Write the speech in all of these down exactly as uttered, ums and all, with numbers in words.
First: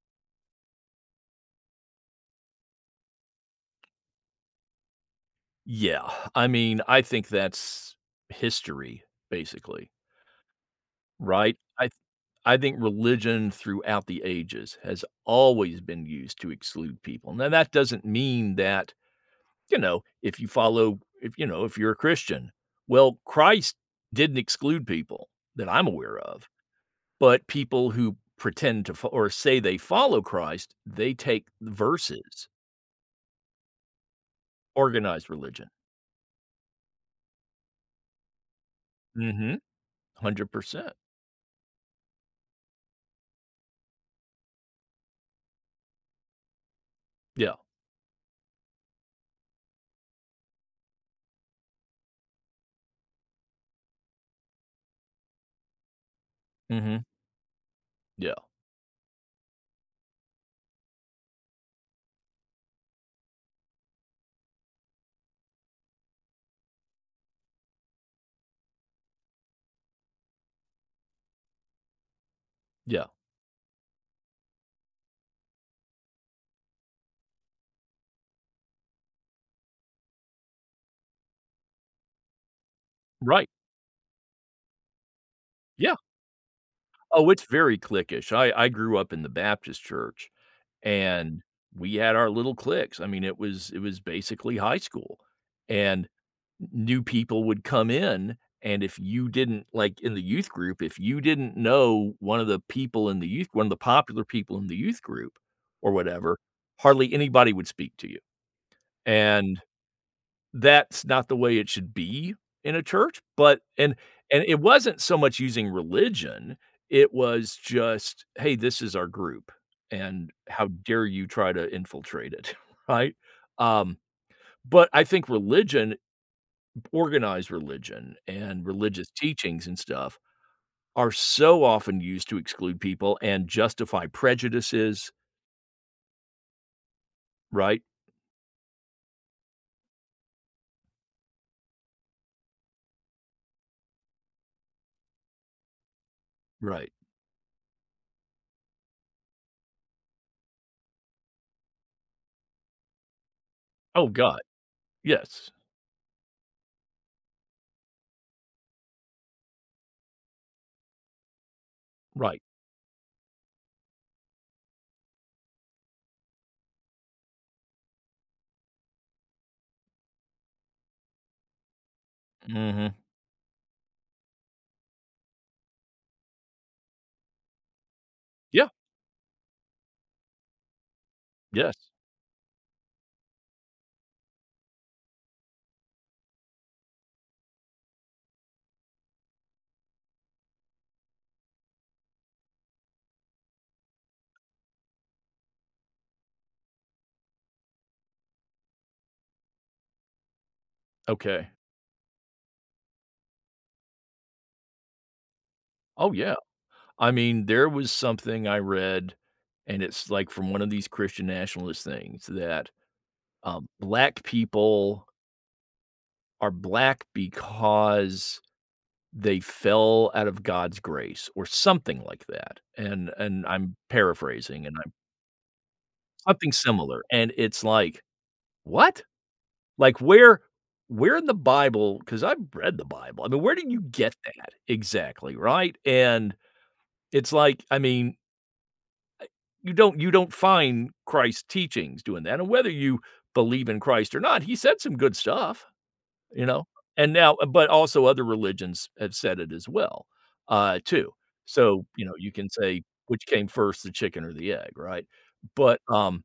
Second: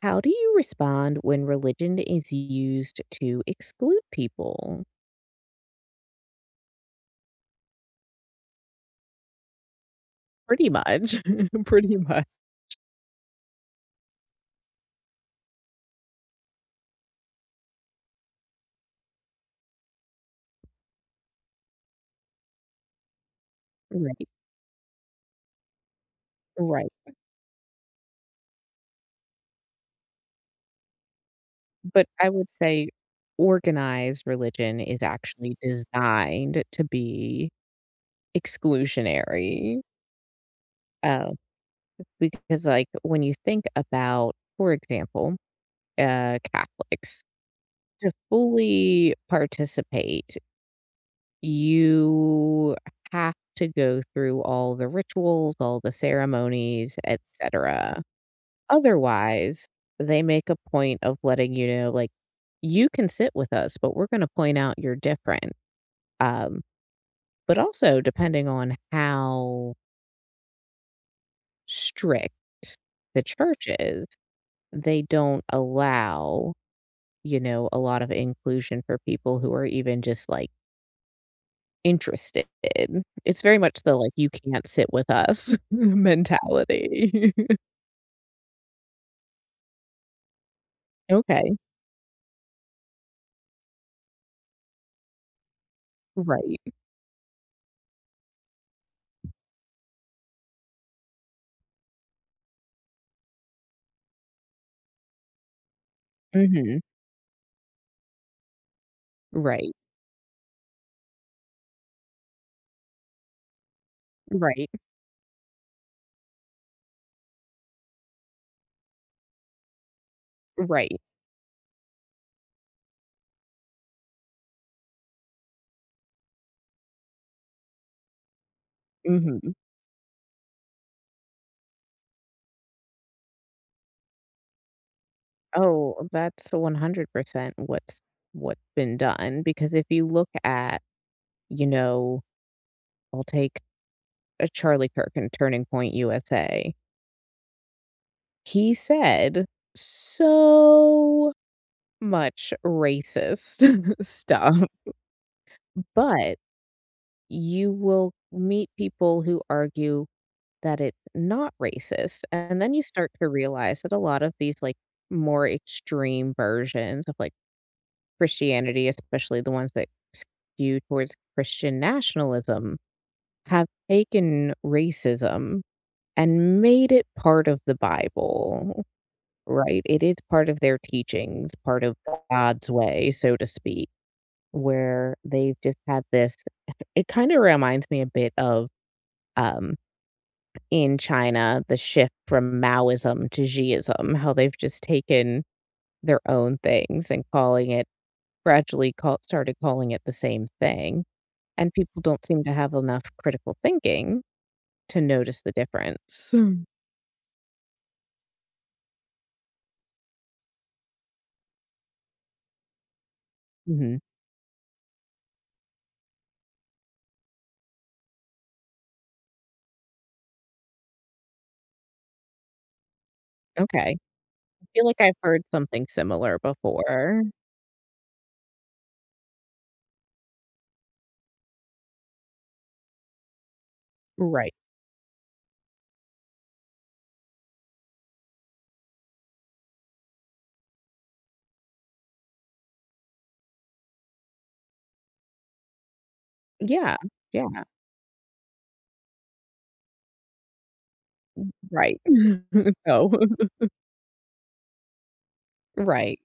How do you respond when religion is used to exclude people? Yeah, I mean, I think that's history, basically, Pretty much. right? I th Pretty much. I think religion throughout the ages has always been used to exclude people. Now, that doesn't mean that, you know, if you follow if, you know, if you're a Christian, well, Christ Right, didn't exclude people that I'm aware of, right. but people who pretend to fo or say they follow Christ, they take But I verses, would say organized religion is organized actually religion. designed to be Mhm, exclusionary. one hundred percent. Uh, because, like, when you think about, for example, uh, Catholics, Yeah, to fully participate you have to go through all the rituals, all the ceremonies, mhm, et cetera. yeah, Otherwise, they make a point of letting you know, like, you can sit with us, but we're going to point out you're different. Um, but also, depending on how strict yeah. the church is, they don't allow, you know, a lot of inclusion for people who are even just like interested. It's Right. very much the, like, you can't sit with us Yeah. Oh, mentality. it's very cliquish. I I grew up in the Baptist church, and Okay. we had our little cliques. I mean, it was it was basically high school, and Right. new people would come in, and if you didn't like, in the youth group, if you didn't know one of the people in the youth one of the popular people in the youth group or whatever, Mhm. hardly anybody would speak to you, and Right. that's not the way it should be in a church, but and and it Right. wasn't so much using religion, it was just, "Hey, this is our group, and how Right. dare you try to infiltrate it," right? Um, but I think religion organized religion and religious Mhm. teachings and stuff are so often used to exclude people and justify prejudices, Oh, that's one hundred percent right? what's what's been done because if you look at, you know, I'll take a Charlie Kirk and Turning Point U S A. Right. He said so much racist Oh, God, stuff, yes. but you will meet people who argue that it's not racist. Right. And then you start to realize that a lot of these like more extreme versions of like Christianity, especially the ones that skew towards Christian nationalism, Mhm. have taken racism and made it part of the Yeah, Bible, right? It is part of their teachings, yes. part of God's way, so to speak, where they've just had this. It kind of reminds me a bit of um, in China, the shift from Maoism to Xiism, how they've just taken their own things and calling it gradually call started calling it the same thing, Okay. and people don't seem to have enough critical thinking to notice the Oh, difference. yeah. I mean, there was something I read, and it's like from one of these Christian nationalist things that, um, Mhm. black people are black because they fell out of God's grace or something like that, and and I'm Okay. paraphrasing, I and feel I'm like I've heard something similar something similar, before. and it's like, "What?" Like, where where in the Bible? Because 'cause I've read the Bible, I mean, where did you get that Right. exactly, right? And it's like, I mean, you don't you don't find Christ's teachings doing that, and whether you believe in Christ or not, he said some good stuff, you know? Yeah. And now Yeah, but also other religions have said it as well, uh, too. So, right. you know, you can say, No. "Which came first, the chicken or the egg?" Right? But, Right. um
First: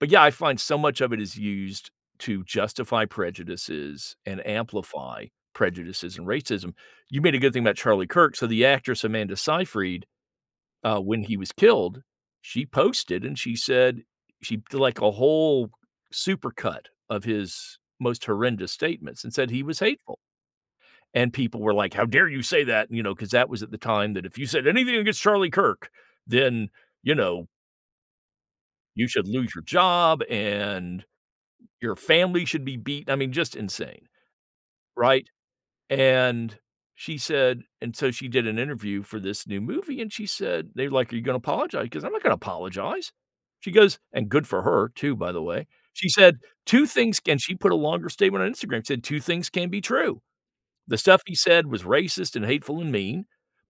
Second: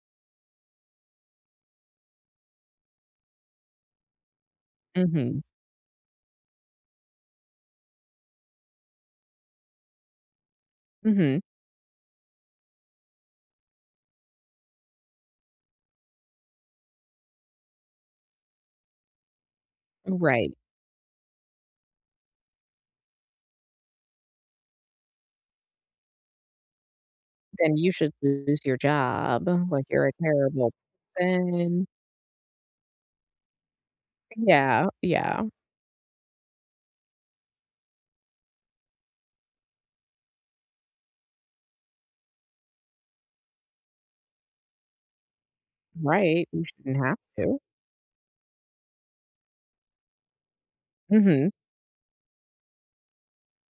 but yeah, I find so much of it is used to justify prejudices and amplify Mhm. prejudices and racism. You made a good thing about Charlie Kirk, so the actress Amanda Seyfried, uh, when he Mhm. was killed, she posted and she said she did like a whole supercut of his most horrendous statements and said he was hateful. Right. And people were like, "How dare you say that?" You know, because that was at the time that if you said anything against Charlie Kirk, then you know Then you should lose your you should job, lose your like, you're a job terrible and person. your family should be beaten. I mean, just insane, Yeah, right? yeah, And she said and so she did an interview for this new movie, and she said, they're like, "Are you gonna apologize?" Because I'm not gonna apologize. She goes, and good for her too, by the way. She said, right, you "two shouldn't have things," and she to. put a longer statement on Instagram, said, "two things can be true. The stuff he Mhm, said was racist and hateful and mean,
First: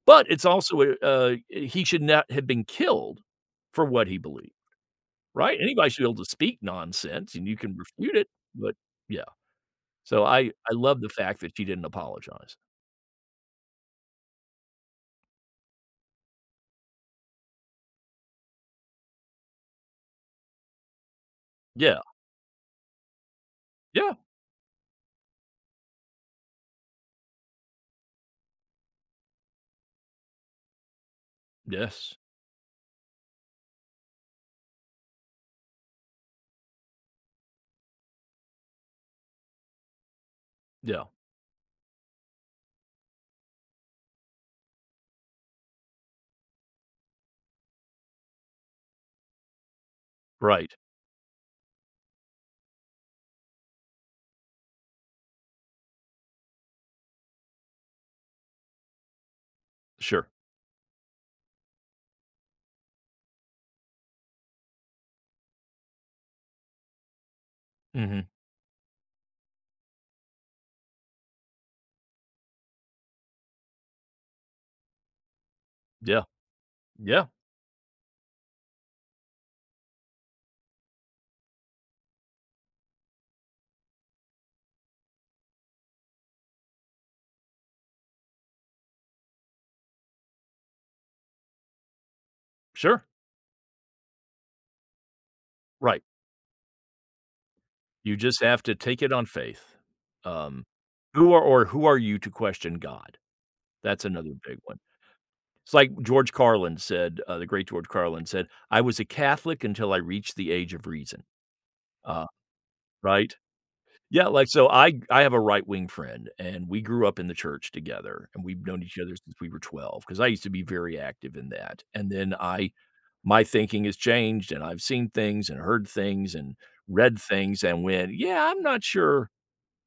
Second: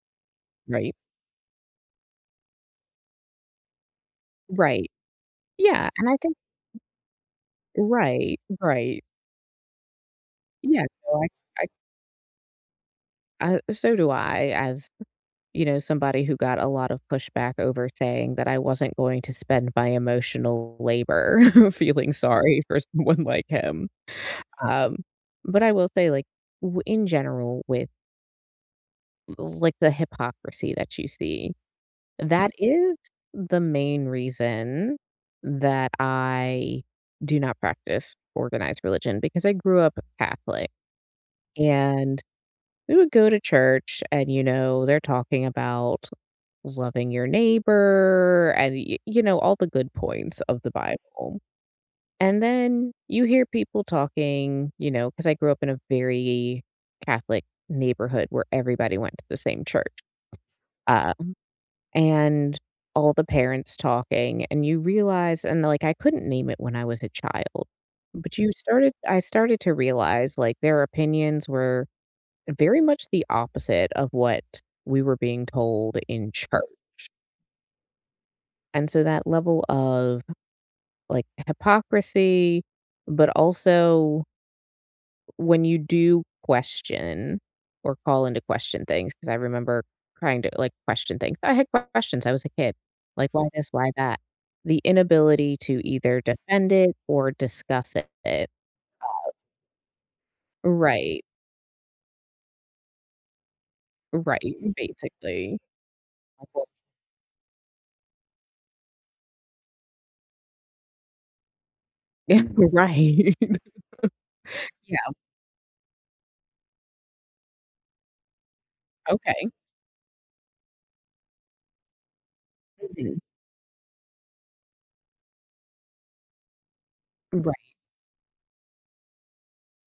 but it's also a, right, uh, he should not have been killed for what he believed," right. right? Yeah, Anybody should and be I able to think speak nonsense, and you can refute it, right, but right. yeah. So I I Yeah, love the no, I fact that she didn't apologize. I I so do I as, you know, somebody who got a lot of pushback over saying that I wasn't going to spend my emotional labor Yeah. feeling sorry for someone like him. Yeah. Um, but I will say, like, w in general with, like, the hypocrisy that you see. Yes. That is the main reason that I do not practice organized religion because I grew up Catholic Yeah. and we would go to church and, you know, they're talking about loving your neighbor and, y- you know, all the good points of the Right. Bible. And then you hear people talking, you know, because I grew up in a very Catholic neighborhood where everybody went to the same church. Sure. uh, and all the parents talking, and you realize and, like, I couldn't name it when I was a child, Mhm. but you started I started to realize, like, their opinions were very much the opposite of what we were being told Yeah. in church, Yeah. and so that level of, like, hypocrisy, but also when you do question or call into question things, because I remember trying to, like, question things. I had questions, I was a kid, Sure. like, "Why this? Why that?" The inability to Right. either defend it or discuss You just it. have to take it on faith. Um, Right, who are or who are you to question God? That's another right, big one. basically. It's like George Like, well, Carlin said, uh, the great George Carlin said, "I was a Catholic until I reached the age of reason." Uh, Right. right? Yeah, like, so I Yeah, I have a right wing friend, and we grew up in the church together, and we've known each other since okay. we were twelve. Because I used to be very active in that, and then I Mhm. my thinking has changed, and I've seen things and heard things and read things Right, and went, "Yeah, I'm not sure."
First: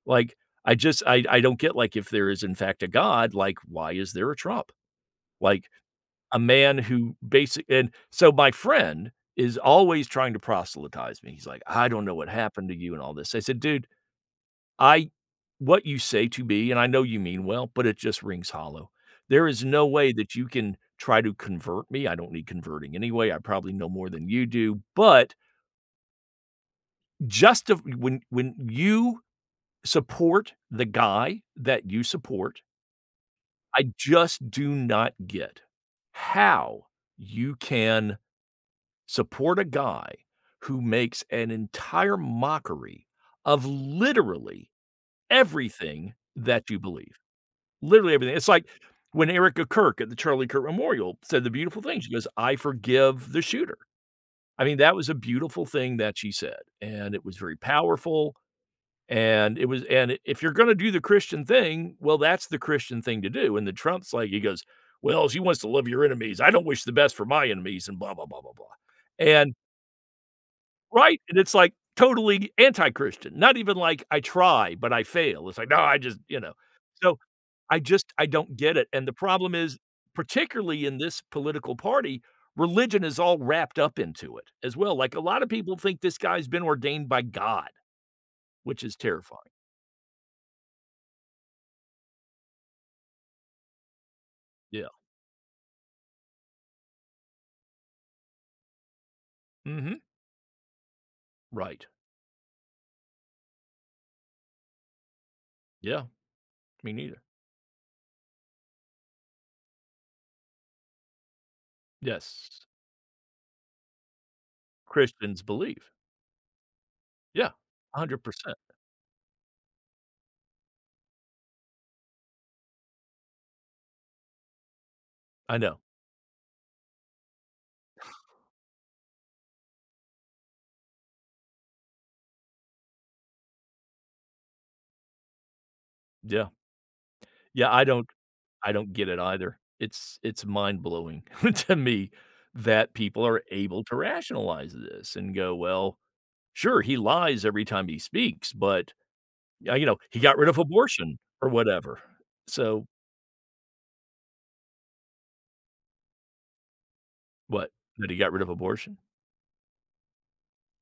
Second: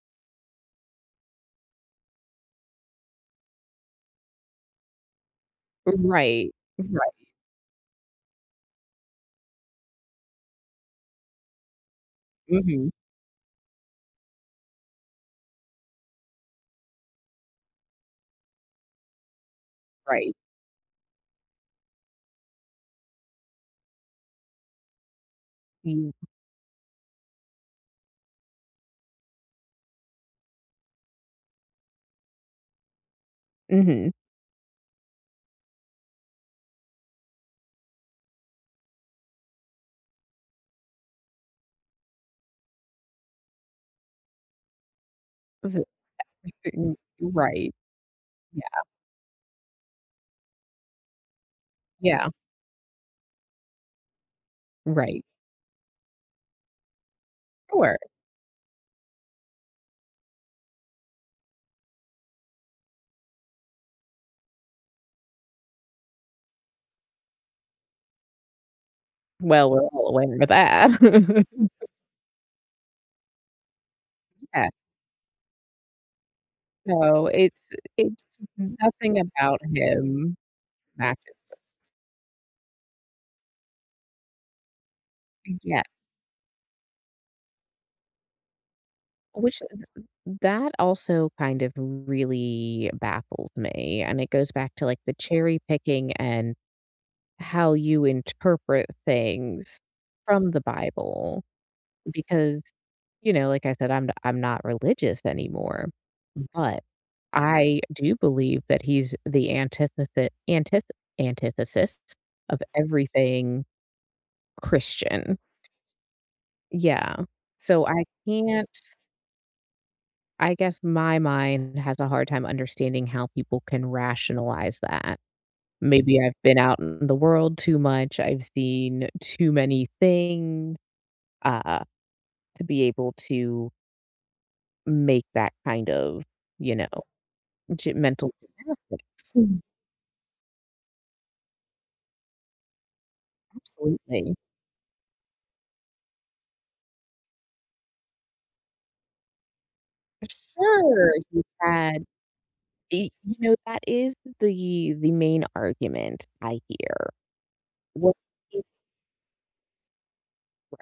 Like, I just I I don't get, like, if there is in fact a God, like, why is there a Trump? Like, a right, man right, who basic, and so my friend is always trying to proselytize me. He's like, "I don't know what happened to mhm, you and all this." I said, "Dude, I what you say to me, and I know you mean well, but it just rings hollow. There is no way right. that you can try to convert me. I don't need converting anyway. I probably know more than you do, but You just of when when you support the guy that you support, I Mhm. just do not get how you can support a guy who makes an entire mockery of literally everything that you believe. Right. Literally everything. It's like Yeah, when Erica Kirk at the Charlie Kirk Memorial said the beautiful thing. She goes, yeah, "I forgive the shooter." I mean, that was a right. beautiful thing that she said, and it was very Sure. powerful, and it was and if you're gonna do the Christian thing, well, that's the Christian thing to do, and the Trump's like, he goes, "Well, she wants to love your enemies. I don't wish the best for my enemies," and blah, blah, blah, blah, blah, and Well, we're all aware of right, and that. it's, like, totally anti-Christian, not even like, "I Yeah, try, but I fail." It's like, "No, I just," you know? So, no, it's I just it's I don't get it, and the nothing problem about is, him particularly in this matches. political party, religion is all wrapped up into it as well, like, a lot of people Yeah, think this guy's been ordained by God, which is terrifying. which th that also kind of really baffled me, and it goes back to, Yeah. like, the cherry picking and how you interpret things Mhm. from the Bible Right. because, you know, like I said, I'm I'm not religious anymore, Yeah. but Me neither. I do believe that he's the antithethe antith antithesis of Yes. everything Christian. Christians believe. Yeah. Yeah. So I one hundred percent. can't. I guess my mind has a hard time understanding how people can rationalize that. I know. Maybe I've been out in the world too much, I've seen too many things, uh, to be able to make that kind of, Yeah. you know, Yeah, I j don't mental I don't get it gymnastics. either. Mm. It's it's mind-blowing to me that people are able to Absolutely. rationalize this and go, "Well, sure, he lies every time he speaks, but, uh, you know, he got rid of Sure, abortion you or whatever." had So, y you know, that is the the main argument I hear. what? That What he got rid of is, abortion?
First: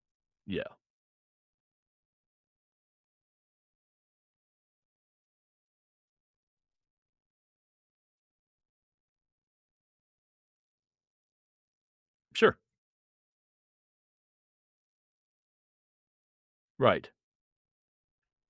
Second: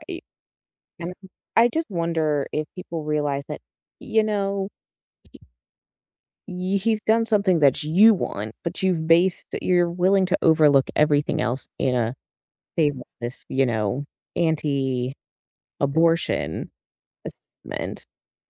right? Yeah, And I just wonder if people realize that, you know, y- he's done something that you want, but you've based, you're willing to overlook everything else in a sure, favor of this, you know, anti abortion right. assessment.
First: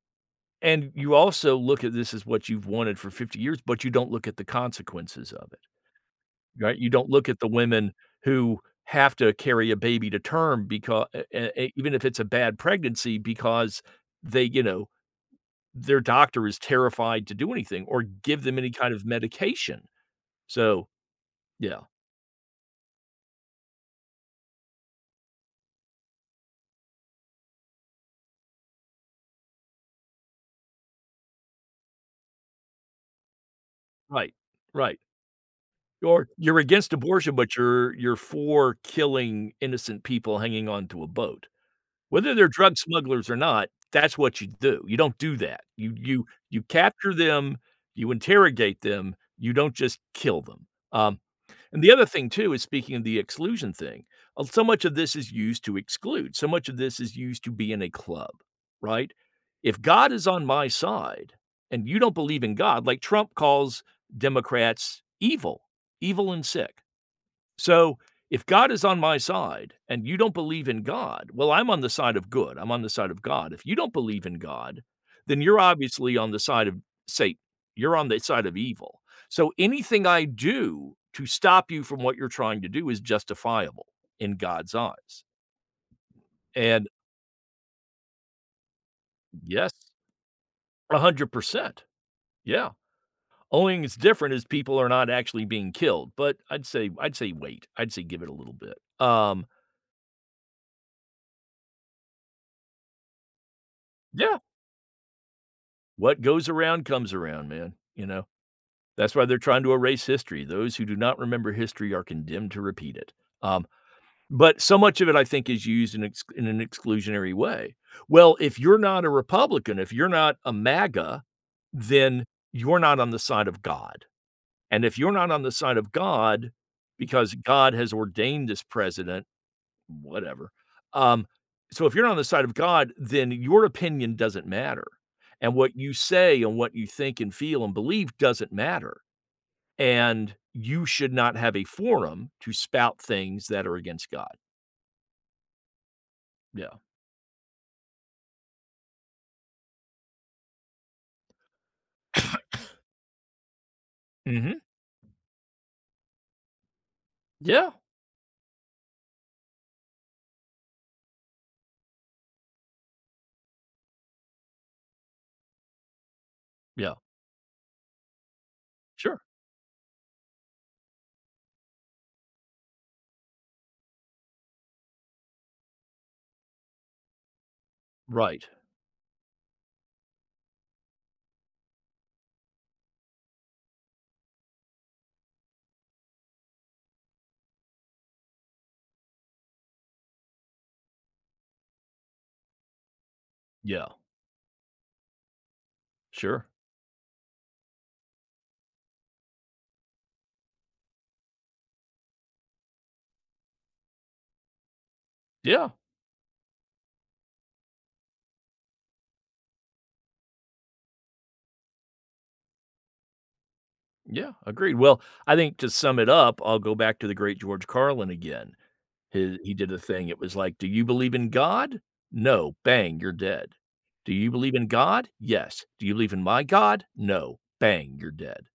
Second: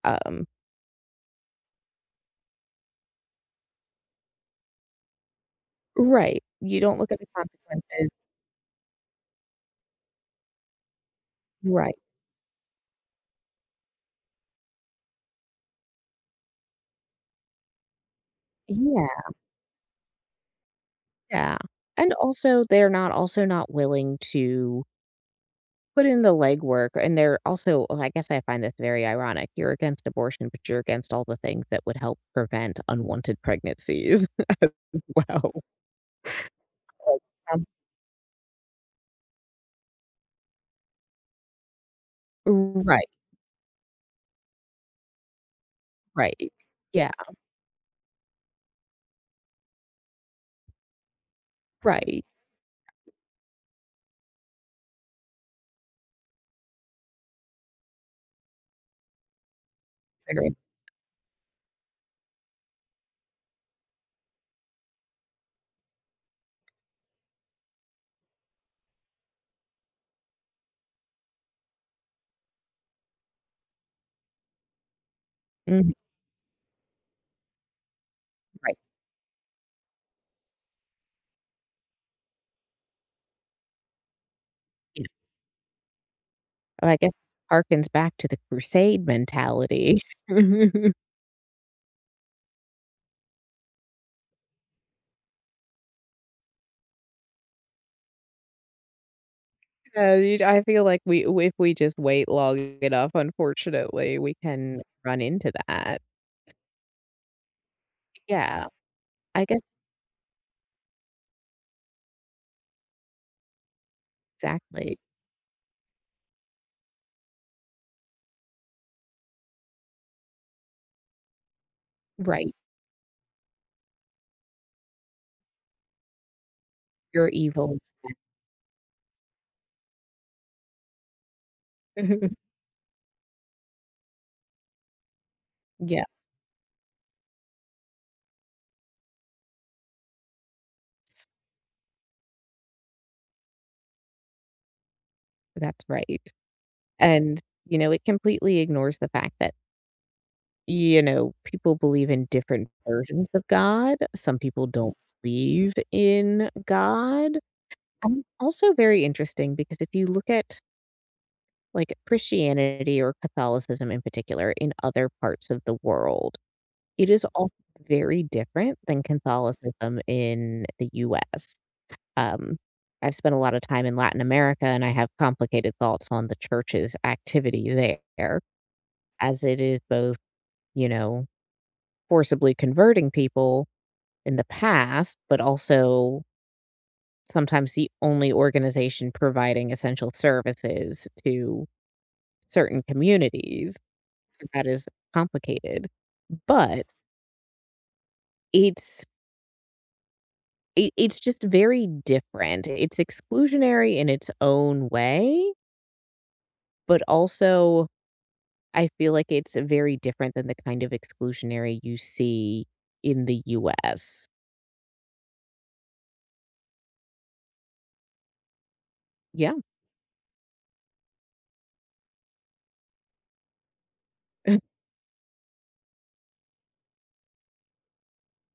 Um, And you also look at this as what you've wanted for fifty years, but you don't look at the consequences of it. right. Right? You You don't don't look at the look at the women consequences. who have to carry a baby to term because even Right. if it's a bad pregnancy because they, you know, their doctor is terrified to do anything or give them any kind of Yeah. medication. So, Yeah. yeah, And also, they're not also not willing to put in the legwork, and they're also, well, I guess I find this very ironic. You're against abortion, but you're against all the things that would help prevent unwanted pregnancies. right, right. Wow. Or you're against Like, abortion, but um you're you're for killing innocent people hanging onto a boat. Whether they're drug Right, smugglers or not, that's what you do. You don't do that. You you right. you Yeah, capture them, you interrogate them, you don't just kill them. Um, and the other right. thing too is, speaking of the exclusion thing, uh, so much of this is used to exclude. So much of this is used to be in a club, right? If God is on Very my side and you don't believe in God, like Trump calls Democrats evil, evil and sick. So, if God is on my side and you don't believe in God, well, I'm on the side of good. I'm on the side of God. If you don't believe in God, then you're mhm, obviously on the side of Satan. You're on the side of right, evil. So anything I do to stop you from what you're trying to do is justifiable in God's yeah. eyes. And I guess harkens back to the crusade yes, mentality. one hundred percent. Yeah. Only thing that's different is people are not actually being killed, but I'd say I'd say wait. I'd say give it a little bit. Um Yeah, you I feel like we if we just wait long enough, unfortunately, we yeah, can run into that. what goes around comes around, man, you know? Yeah, That's why they're I guess trying to erase history. Those who do not remember history are condemned to repeat it. Um, but so exactly. much of it, I think, is used in ex in an exclusionary way. Well, if you're not a Republican, if you're not a MAGA, then Right, you're not on the side of God, and if you're not on the side of God you're because God evil. has ordained this president, whatever. Um, so if you're on the side of God, then your opinion doesn't matter, and what you Yeah. say and what you think and feel and believe doesn't matter, and you should not have a forum to spout things that are against God. That's right. Yeah. And, you know, it completely ignores the fact that, you know, people believe in different versions of God. Some Mhm. people don't believe in God. Yeah. And also very interesting because if you look at like Christianity or Catholicism in particular in other parts of the world, Yeah. it is all very different than Sure. Catholicism in the U S. Um, I've spent a lot of time in Latin America and I have complicated thoughts on the church's activity there. Right. As it is both, you know, forcibly converting people in the past, but also sometimes the only organization providing essential services to certain communities. Yeah. So that is complicated. Sure. But it's it, it's just very different. It's exclusionary in its own way, Yeah. but also I feel like it's very different than the kind of exclusionary you see in the U S. Yeah. Agreed. Well, I think to sum it up, I'll go back to the great George Carlin again. He Yeah. he did a thing, it was like, "Do you believe in God? No. Bang, you're dead. Do you believe in God? Yes. Do you believe in my God? No. Bang, you're dead."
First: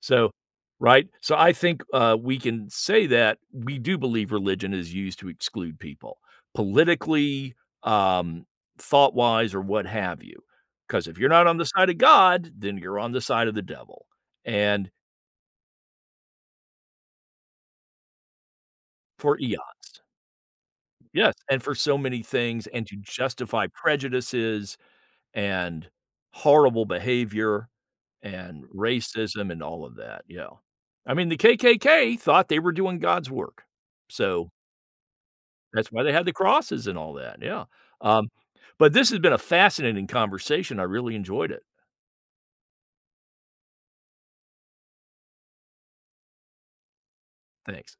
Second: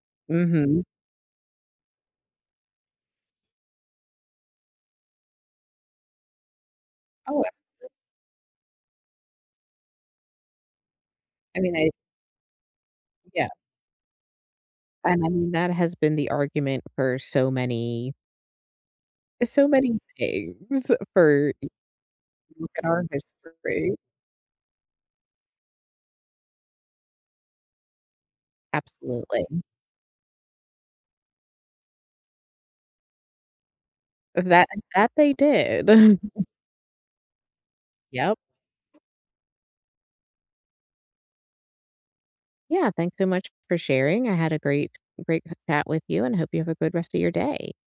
So, Mhm. right? So I think, uh, we can say that we do believe religion is used to exclude people Oh, politically, um, thought-wise, or what have you. Because if you're not on I the mean, side I of God, then you're on the side yeah, of the devil, and and I mean, that has been the argument for so many for so many eons. things Yes, for and you for so many things, look at and to our justify history. prejudices, and horrible behavior and Absolutely. racism and all of that, yeah. I mean, the K K K thought they were doing God's work, so That that they did. that's why they had the crosses and all that, yeah, um, Yep. but this has been a fascinating conversation, I really enjoyed it. Yeah, thanks so much for sharing. I had a great great chat with you and hope you have a good rest of your day. Thanks.